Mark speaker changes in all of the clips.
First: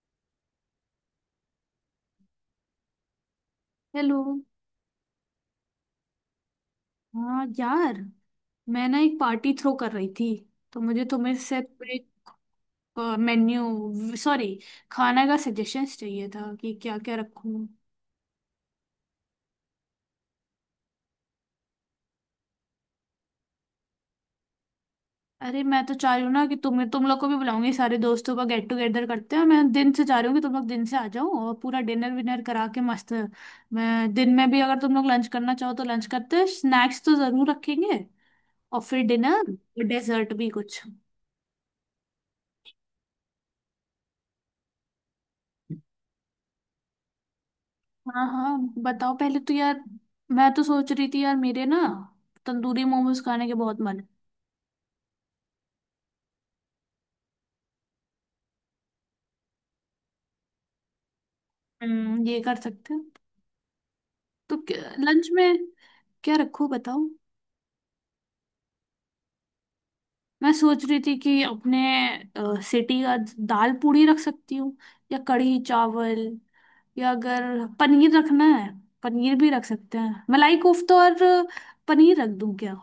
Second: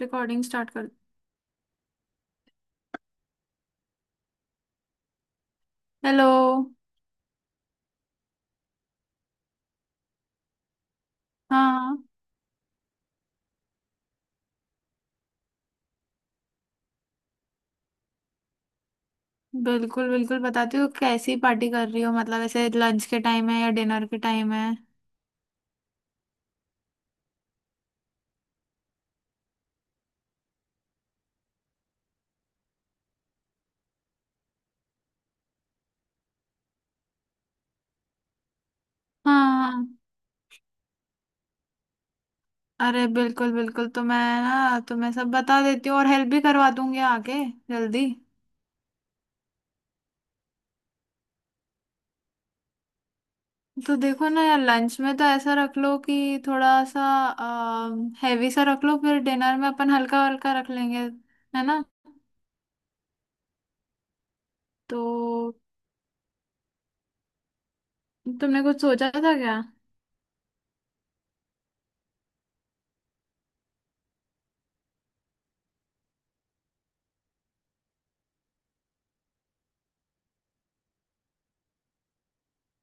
Speaker 1: Recording start कर।
Speaker 2: Hello.
Speaker 1: Hello.
Speaker 2: हाँ यार, मैं ना एक पार्टी थ्रो कर रही थी। तो मुझे तुम्हें से
Speaker 1: हाँ।
Speaker 2: थोड़े मेन्यू, सॉरी, खाना का सजेशंस चाहिए था कि क्या क्या रखूं।
Speaker 1: बिल्कुल बिल्कुल, बताती हूँ। कैसी पार्टी कर रही हो? मतलब ऐसे लंच के टाइम है या डिनर के टाइम है?
Speaker 2: अरे मैं तो चाह रही हूँ ना कि तुम लोग को भी बुलाऊंगी, सारे दोस्तों का गेट टुगेदर करते हैं। मैं दिन से चाह रही हूँ कि तुम लोग दिन से आ जाओ और पूरा डिनर विनर करा के मस्त। मैं दिन में भी, अगर तुम लोग लंच करना चाहो तो लंच करते हैं, स्नैक्स तो जरूर रखेंगे और फिर डिनर और
Speaker 1: हाँ।
Speaker 2: डेजर्ट भी कुछ।
Speaker 1: अरे बिल्कुल बिल्कुल, तो मैं ना तुम्हें सब बता देती हूँ और हेल्प भी करवा दूंगी आके। जल्दी।
Speaker 2: हाँ हाँ, बताओ पहले तो यार। मैं तो सोच रही थी यार, मेरे ना तंदूरी मोमोज खाने के बहुत
Speaker 1: तो
Speaker 2: मन है।
Speaker 1: देखो ना यार, लंच में तो ऐसा रख लो कि थोड़ा सा हैवी सा रख लो, फिर डिनर में अपन हल्का हल्का रख लेंगे, है ना।
Speaker 2: हम्म, ये कर सकते हैं। तो
Speaker 1: तो
Speaker 2: लंच में क्या रखूं बताओ।
Speaker 1: तुमने कुछ सोचा था क्या?
Speaker 2: मैं सोच रही थी कि अपने सिटी का दाल पूड़ी रख सकती हूँ, या कढ़ी चावल, या अगर पनीर रखना है, पनीर भी रख सकते हैं, मलाई कोफ्ता। और पनीर रख दूं क्या।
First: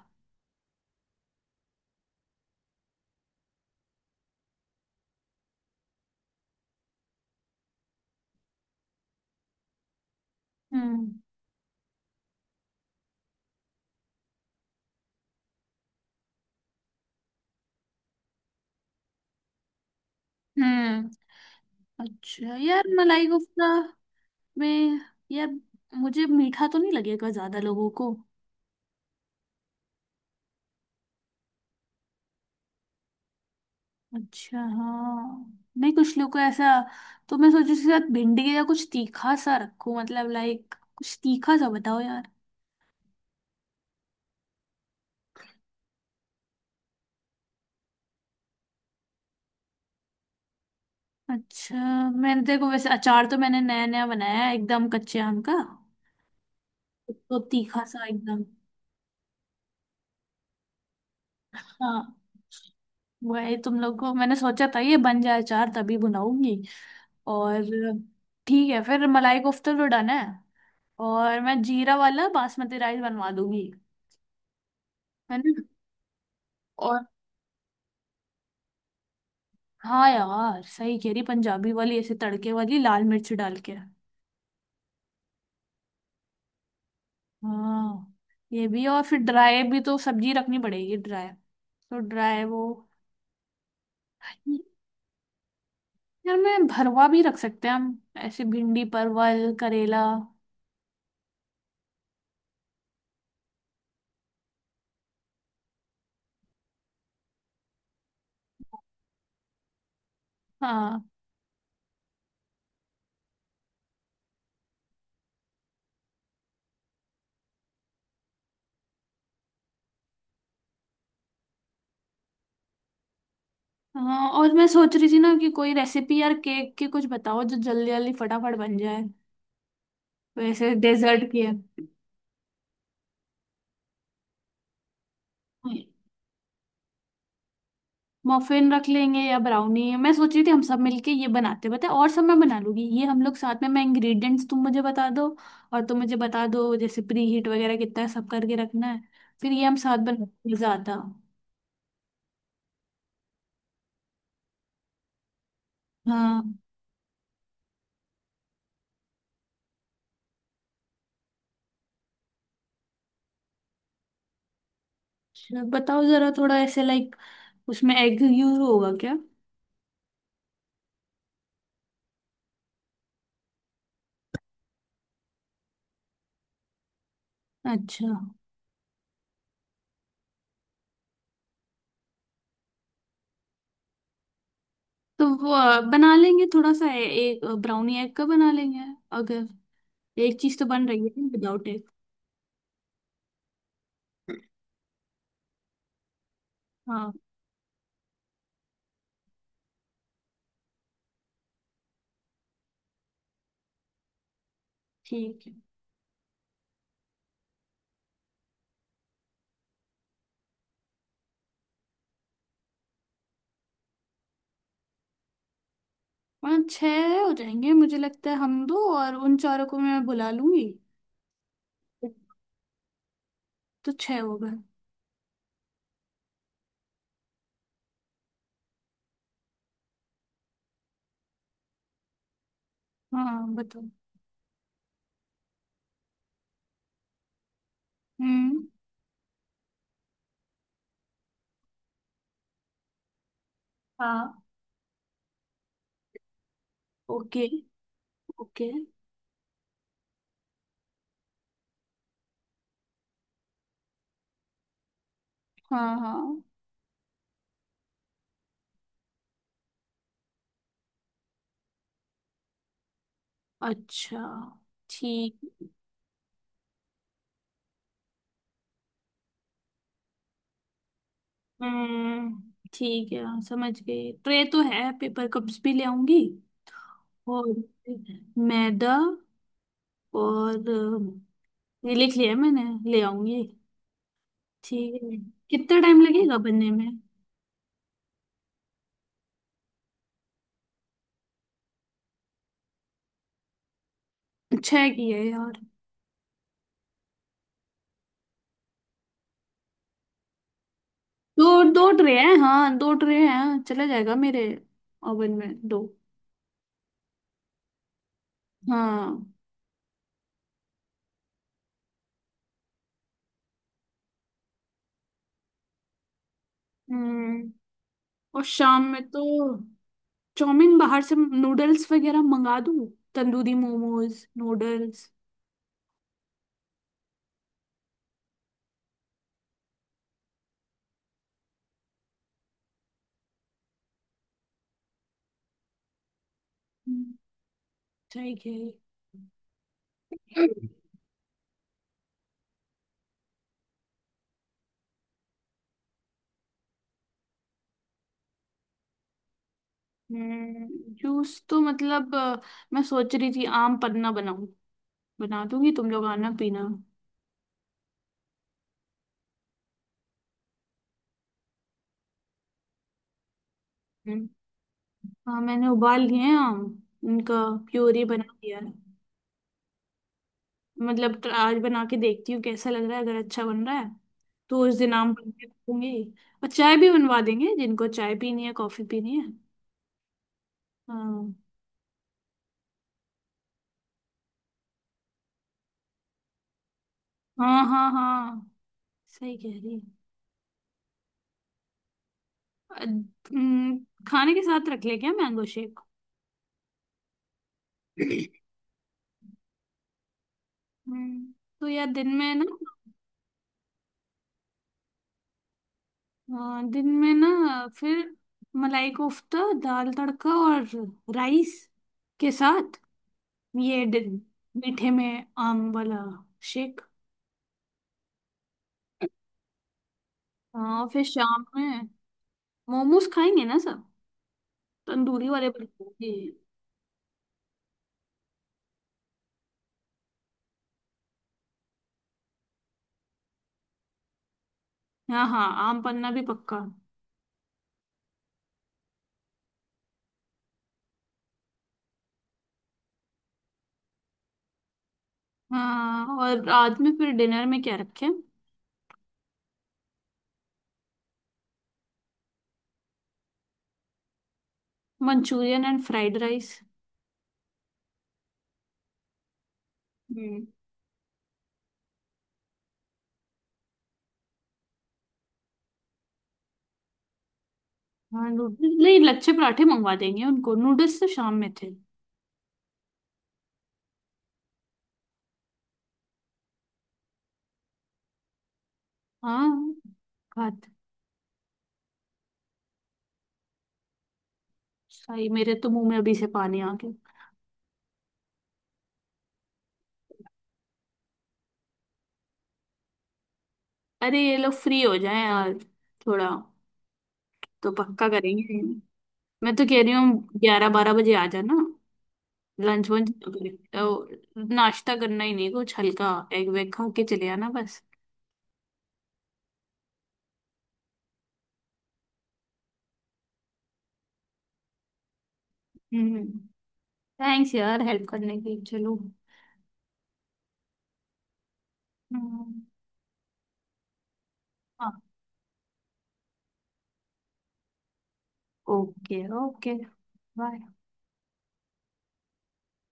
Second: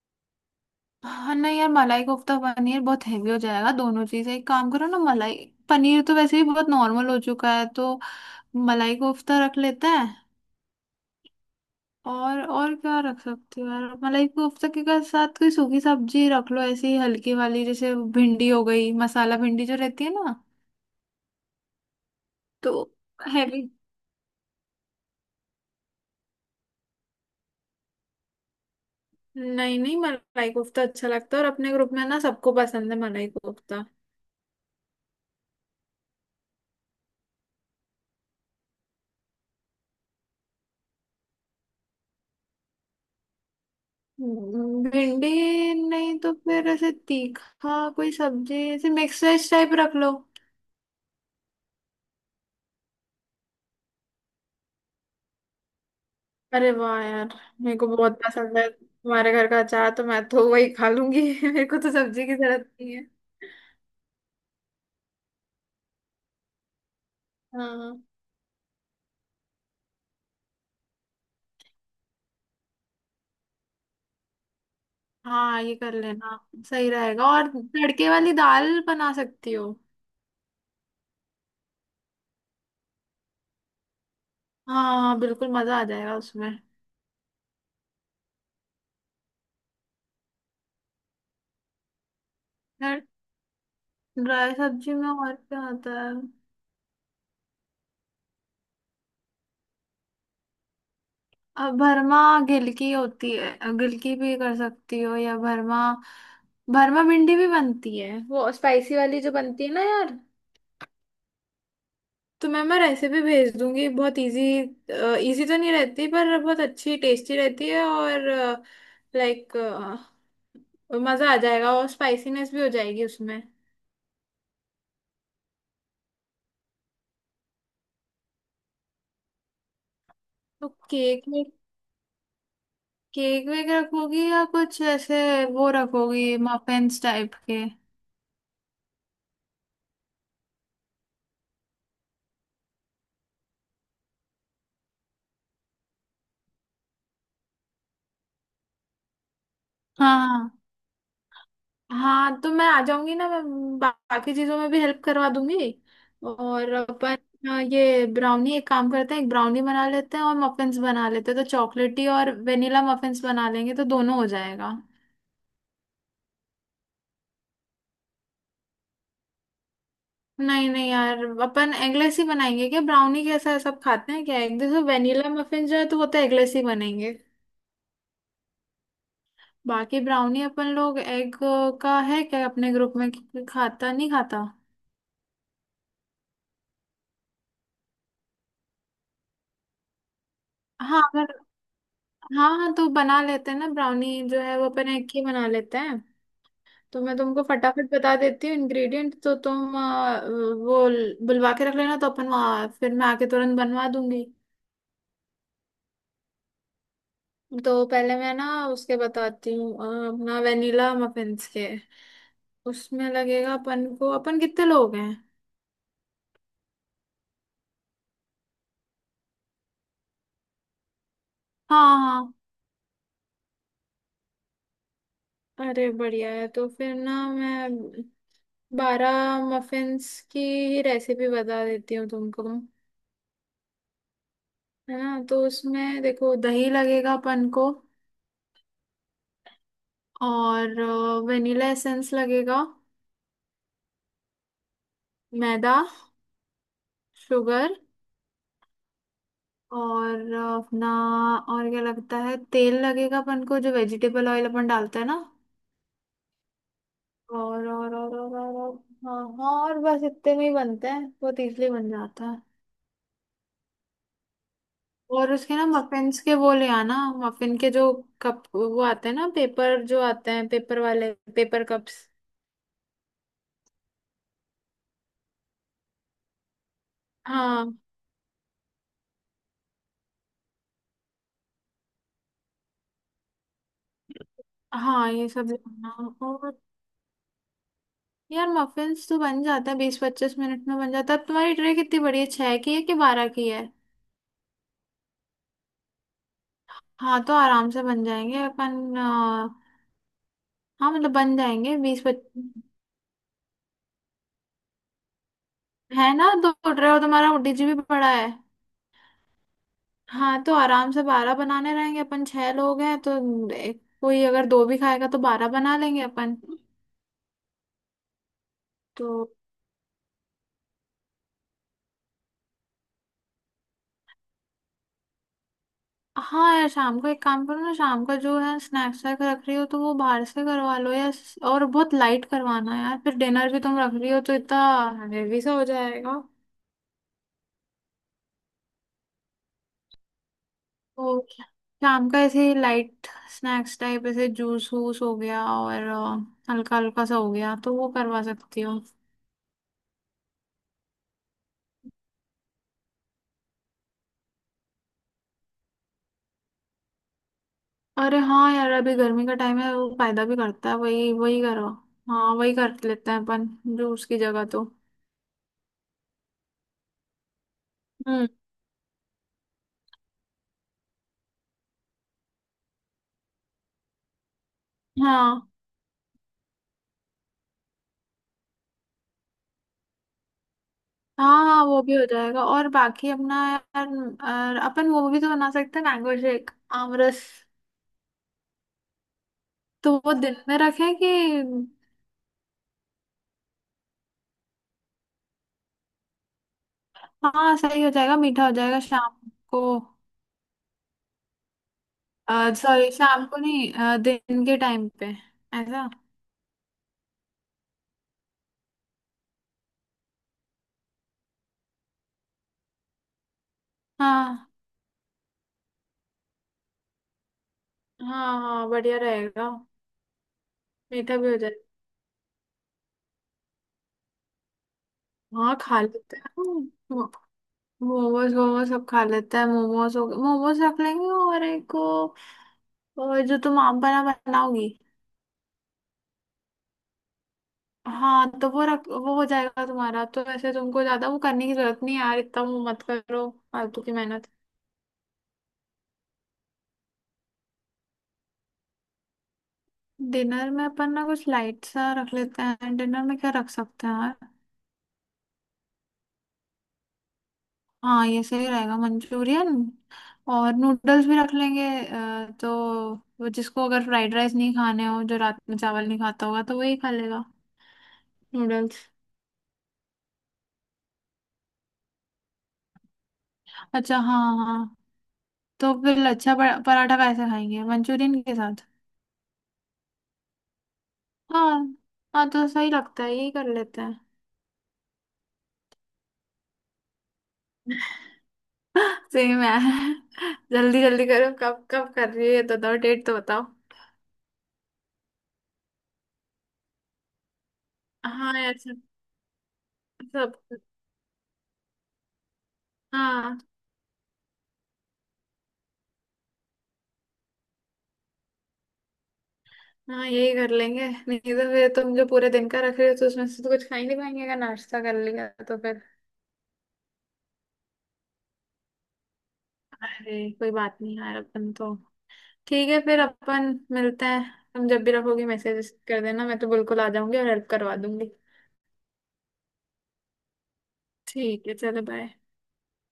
Speaker 1: हाँ, नहीं यार, मलाई कोफ्ता पनीर बहुत हेवी हो जाएगा दोनों चीजें। एक काम करो ना, मलाई पनीर तो वैसे भी बहुत नॉर्मल हो चुका है, तो मलाई कोफ्ता रख लेते हैं।
Speaker 2: हम्म।
Speaker 1: और क्या रख सकते हो यार? मलाई कोफ्ता के साथ कोई सूखी सब्जी रख लो, ऐसी हल्की वाली, जैसे भिंडी हो गई, मसाला भिंडी जो रहती है ना।
Speaker 2: हम्म। अच्छा
Speaker 1: तो
Speaker 2: यार, मलाई
Speaker 1: हैवी।
Speaker 2: कोफ्ता। मैं, यार, मुझे मीठा तो नहीं लगेगा ज्यादा लोगों को।
Speaker 1: नहीं नहीं, मलाई कोफ्ता अच्छा लगता है, और अपने ग्रुप में ना सबको पसंद है मलाई कोफ्ता।
Speaker 2: अच्छा, हाँ, नहीं कुछ लोग को ऐसा। तो मैं सोची उसके साथ भिंडी या कुछ तीखा सा रखूं, मतलब लाइक कुछ तीखा सा बताओ यार।
Speaker 1: भिंडी, नहीं तो फिर ऐसे तीखा कोई सब्जी ऐसे मिक्स वेज टाइप रख लो।
Speaker 2: अच्छा। मैंने देखो वैसे अचार तो मैंने नया नया बनाया है, एकदम कच्चे आम का।
Speaker 1: अरे वाह यार।
Speaker 2: तो
Speaker 1: मेरे
Speaker 2: तीखा
Speaker 1: को
Speaker 2: सा
Speaker 1: बहुत
Speaker 2: एकदम।
Speaker 1: पसंद है तुम्हारे घर का अचार, तो मैं तो वही खा लूंगी। मेरे को तो
Speaker 2: हाँ,
Speaker 1: सब्जी की जरूरत नहीं है।
Speaker 2: वही तुम लोग को मैंने सोचा था ये बन जाए अचार तभी बनाऊंगी। और
Speaker 1: हाँ
Speaker 2: ठीक है फिर, मलाई कोफ्ता तो डन है। और मैं जीरा वाला बासमती राइस बनवा दूंगी, है ना।
Speaker 1: हाँ, ये कर लेना। सही
Speaker 2: और
Speaker 1: रहेगा, और तड़के वाली दाल बना सकती हो।
Speaker 2: हाँ यार, सही कह रही, पंजाबी वाली ऐसे तड़के वाली लाल मिर्च डाल के।
Speaker 1: हाँ हाँ बिल्कुल, मजा आ जाएगा उसमें।
Speaker 2: हाँ, ये भी, और फिर ड्राई भी तो सब्जी रखनी पड़ेगी ड्राई। तो ड्राई वो,
Speaker 1: फिर ड्राई सब्जी में और क्या आता है?
Speaker 2: यार, मैं भरवा भी रख सकते हैं हम, ऐसे भिंडी परवल करेला।
Speaker 1: अब भरमा गिलकी होती है, गिलकी भी कर सकती हो, या भरमा। भरमा भिंडी भी बनती है वो स्पाइसी वाली जो बनती है ना यार।
Speaker 2: हाँ
Speaker 1: तो मैं रेसिपी भेज दूंगी, बहुत इजी। इजी तो नहीं रहती पर बहुत अच्छी टेस्टी रहती है, और लाइक मजा आ जाएगा, और स्पाइसीनेस भी हो जाएगी उसमें।
Speaker 2: हाँ। और मैं सोच रही थी ना कि कोई रेसिपी यार केक की कुछ बताओ जो जल्दी जल्दी फटाफट बन जाए,
Speaker 1: तो
Speaker 2: वैसे
Speaker 1: केक
Speaker 2: डेजर्ट की
Speaker 1: में,
Speaker 2: है।
Speaker 1: केक वेक रखोगी या कुछ ऐसे वो रखोगी, मफिन्स टाइप के?
Speaker 2: मफिन रख लेंगे या ब्राउनी, मैं सोच रही थी हम सब मिलके ये बनाते हैं, पता है, और सब मैं बना लूंगी, ये हम लोग साथ में। मैं इंग्रेडिएंट्स तुम मुझे बता दो, और तुम मुझे बता दो जैसे प्री हीट वगैरह कितना सब करके रखना है, फिर ये हम साथ
Speaker 1: हाँ
Speaker 2: बनाते हैं
Speaker 1: हाँ।
Speaker 2: ज्यादा।
Speaker 1: हाँ, तो मैं आ जाऊंगी ना, मैं बाकी चीजों में भी हेल्प करवा दूंगी।
Speaker 2: हाँ।
Speaker 1: और अपन, ये ब्राउनी, एक काम करते हैं, एक ब्राउनी बना लेते हैं और मफिन्स बना लेते हैं, तो चॉकलेटी और वेनिला मफिन्स बना लेंगे, तो दोनों हो जाएगा।
Speaker 2: चलो, बताओ जरा थोड़ा ऐसे लाइक, उसमें एग यूज होगा क्या।
Speaker 1: नहीं नहीं यार, अपन एगलेस ही बनाएंगे क्या ब्राउनी? कैसा है, सब खाते हैं क्या? एक देखो, वेनिला मफिन जो है तो वो तो एगलेस ही बनेंगे।
Speaker 2: अच्छा,
Speaker 1: बाकी ब्राउनी अपन लोग एग का है क्या अपने ग्रुप में कि खाता नहीं खाता?
Speaker 2: तो वो बना लेंगे थोड़ा सा, एक ब्राउनी एग का बना लेंगे, अगर। एक चीज तो बन
Speaker 1: हाँ
Speaker 2: रही है
Speaker 1: अगर,
Speaker 2: विदाउट एग।
Speaker 1: हाँ हाँ, तो बना लेते हैं ना, ब्राउनी जो है वो अपन एक ही बना लेते हैं। तो
Speaker 2: हाँ,
Speaker 1: मैं तुमको फटाफट बता देती हूँ इंग्रेडिएंट, तो तुम वो बुलवा के रख लेना, तो अपन वहाँ फिर मैं आके तुरंत बनवा दूंगी।
Speaker 2: ठीक है।
Speaker 1: तो पहले मैं ना उसके बताती हूँ, अपना वेनिला मफिन्स के उसमें लगेगा अपन को। अपन कितने लोग हैं?
Speaker 2: 5-6 हो जाएंगे मुझे लगता है, हम दो और उन चारों को मैं बुला लूंगी,
Speaker 1: हाँ हाँ।
Speaker 2: तो 6 हो गए।
Speaker 1: अरे बढ़िया है, तो फिर ना मैं 12 मफिन्स की रेसिपी बता देती हूँ तुमको।
Speaker 2: हाँ बताओ।
Speaker 1: है ना? तो उसमें देखो, दही लगेगा अपन को।
Speaker 2: हम्म।
Speaker 1: और वेनिला एसेंस लगेगा,
Speaker 2: हाँ।
Speaker 1: मैदा,
Speaker 2: ओके।
Speaker 1: Sugar,
Speaker 2: okay.
Speaker 1: और अपना और क्या लगता है, तेल लगेगा अपन को जो वेजिटेबल ऑयल अपन डालते हैं ना।
Speaker 2: हाँ हाँ।
Speaker 1: और हाँ हाँ, और बस इतने में ही बनते हैं, बहुत इजली बन जाता है।
Speaker 2: अच्छा।
Speaker 1: और
Speaker 2: ठीक।
Speaker 1: उसके ना मफिन्स के वो ले आना, मफिन के जो कप वो आते हैं ना, पेपर जो आते हैं, पेपर वाले, पेपर कप्स।
Speaker 2: हम्म, ठीक है, हाँ, समझ गई, ट्रे तो है, पेपर कप्स भी ले आऊंगी। और
Speaker 1: हाँ
Speaker 2: मैदा, और ये लिख लिया है मैंने, ले आऊंगी, ठीक
Speaker 1: हाँ,
Speaker 2: है।
Speaker 1: ये सब
Speaker 2: कितना
Speaker 1: लेना
Speaker 2: टाइम लगेगा बनने में।
Speaker 1: यार। मफिन्स तो बन जाता है, 20-25 मिनट में बन जाता है। अब तुम्हारी ट्रे कितनी बड़ी है, 6 की है कि 12 की है?
Speaker 2: छः की है यार।
Speaker 1: हाँ तो आराम से बन जाएंगे अपन, हाँ मतलब बन
Speaker 2: दो
Speaker 1: जाएंगे
Speaker 2: दो
Speaker 1: बीस
Speaker 2: ट्रे हैं,
Speaker 1: पच्चीस
Speaker 2: हाँ, दो ट्रे हैं, चला जाएगा मेरे ओवन में, दो।
Speaker 1: है ना, 2 ट्रे, और तुम्हारा डीजी भी बड़ा है।
Speaker 2: हाँ।
Speaker 1: हाँ, तो आराम से 12 बनाने रहेंगे अपन, 6 लोग हैं तो। कोई अगर दो भी खाएगा तो 12 बना लेंगे अपन।
Speaker 2: हम्म। और शाम में
Speaker 1: तो
Speaker 2: तो चाउमीन बाहर से, नूडल्स वगैरह मंगा दूँ, तंदूरी मोमोज नूडल्स।
Speaker 1: हाँ यार, शाम को एक काम करो ना, शाम का जो है स्नैक्स वैक रख रही हो, तो वो बाहर से करवा लो यार। और बहुत लाइट करवाना यार, फिर डिनर भी तुम रख रही हो, तो इतना हेवी सा हो जाएगा।
Speaker 2: हम्म, ठीक है।
Speaker 1: तो शाम का ऐसे लाइट स्नैक्स टाइप, ऐसे जूस वूस हो गया और हल्का हल्का सा हो गया, तो वो करवा सकती हो।
Speaker 2: हम्म, जूस तो मतलब मैं सोच रही थी आम पन्ना बनाऊं, बना दूंगी, तुम लोग आना पीना।
Speaker 1: अरे हाँ यार, अभी गर्मी का टाइम है, वो फायदा भी करता है। वही वही करो। हाँ, वही कर लेते हैं अपन, जूस की
Speaker 2: हम्म।
Speaker 1: जगह तो।
Speaker 2: हाँ, मैंने उबाल लिए हैं आम, उनका प्योरी बना
Speaker 1: हम्म।
Speaker 2: दिया है। मतलब आज बना के देखती हूँ कैसा लग रहा है, अगर अच्छा बन रहा है तो उस दिन आम बना
Speaker 1: हाँ
Speaker 2: के रखूंगी। और चाय भी बनवा देंगे, जिनको चाय पीनी है कॉफी पीनी है। हाँ
Speaker 1: हाँ हाँ, वो भी हो जाएगा, और बाकी अपना यार। और अपन वो भी तो बना सकते हैं, मैंगो शेक, आमरस।
Speaker 2: हाँ हाँ। हाँ सही कह रही है।
Speaker 1: तो वो दिन में रखें कि?
Speaker 2: अ, हम्म, खाने के साथ रख ले क्या मैंगो शेक।
Speaker 1: हाँ, सही हो जाएगा, मीठा हो जाएगा शाम को।
Speaker 2: हम्म, तो यार दिन में ना,
Speaker 1: सॉरी, शाम को नहीं, दिन के टाइम पे, ऐसा।
Speaker 2: हाँ, दिन में ना फिर मलाई कोफ्ता, दाल तड़का और राइस के साथ, ये
Speaker 1: हाँ
Speaker 2: मीठे में आम वाला शेक।
Speaker 1: हाँ हाँ, बढ़िया रहेगा,
Speaker 2: हाँ। और फिर
Speaker 1: मीठा भी हो
Speaker 2: शाम
Speaker 1: जाएगा।
Speaker 2: में मोमोज खाएंगे ना सब, तंदूरी वाले
Speaker 1: हाँ खा
Speaker 2: बनाएंगे।
Speaker 1: लेते हैं, मो- मोमोज वोमोज सब खा लेते हैं, मोमोज हो मोमोज रख लेंगे, और एक वो, जो तुम आप बना बनाओगी।
Speaker 2: हाँ हाँ, आम पन्ना भी पक्का।
Speaker 1: हाँ, तो वो रख, वो हो जाएगा तुम्हारा तो। ऐसे तुमको ज्यादा वो करने की जरूरत नहीं है यार, इतना वो मत करो, फालतू की मेहनत।
Speaker 2: हाँ। और आज में फिर डिनर में क्या रखें।
Speaker 1: डिनर में अपन ना कुछ लाइट सा रख लेते हैं। डिनर में क्या रख सकते हैं यार?
Speaker 2: Manchurian and fried rice.
Speaker 1: हाँ, ये सही रहेगा मंचूरियन।
Speaker 2: हम्म।
Speaker 1: और नूडल्स भी रख लेंगे, तो वो, जिसको अगर फ्राइड राइस नहीं खाने हो, जो रात में चावल नहीं खाता होगा, तो वही खा लेगा।
Speaker 2: हाँ, नूडल्स
Speaker 1: नूडल्स।
Speaker 2: नहीं, लच्छे पराठे मंगवा देंगे उनको, नूडल्स तो शाम में थे।
Speaker 1: अच्छा हाँ हाँ, तो फिर लच्छा पराठा कैसे खाएंगे मंचूरियन के साथ?
Speaker 2: हाँ खाते।
Speaker 1: हाँ हाँ, तो सही लगता है, यही कर लेते हैं।
Speaker 2: भाई, मेरे तो मुंह में अभी से पानी आ गया।
Speaker 1: सही में। जल्दी जल्दी करो, कब कब कर रही है ये, तो 2 डेट तो बताओ।
Speaker 2: अरे ये लोग फ्री हो जाए यार थोड़ा, तो पक्का
Speaker 1: हाँ यार
Speaker 2: करेंगे।
Speaker 1: सब,
Speaker 2: मैं तो कह रही
Speaker 1: सब।
Speaker 2: हूँ 11-12 बजे आ जाना, लंच वंच।
Speaker 1: हाँ
Speaker 2: ओ, नाश्ता करना ही नहीं, कुछ हल्का एग वेग खा के चले आना बस।
Speaker 1: हाँ, यही कर लेंगे, नहीं तो फिर तुम जो पूरे दिन का रख रहे हो, तो उसमें से तो कुछ खा ही नहीं पाएंगे, अगर नाश्ता कर लिया तो फिर।
Speaker 2: हम्म। थैंक्स यार हेल्प करने के लिए। चलो।
Speaker 1: अरे कोई बात नहीं यार, अपन तो।
Speaker 2: हम्म।
Speaker 1: ठीक है, फिर अपन मिलते हैं। तुम जब भी
Speaker 2: हाँ।
Speaker 1: रखोगी मैसेज कर देना, मैं तो बिल्कुल आ जाऊंगी और हेल्प करवा दूंगी।
Speaker 2: ओके। ओके। बाय।
Speaker 1: ठीक है, चलो बाय।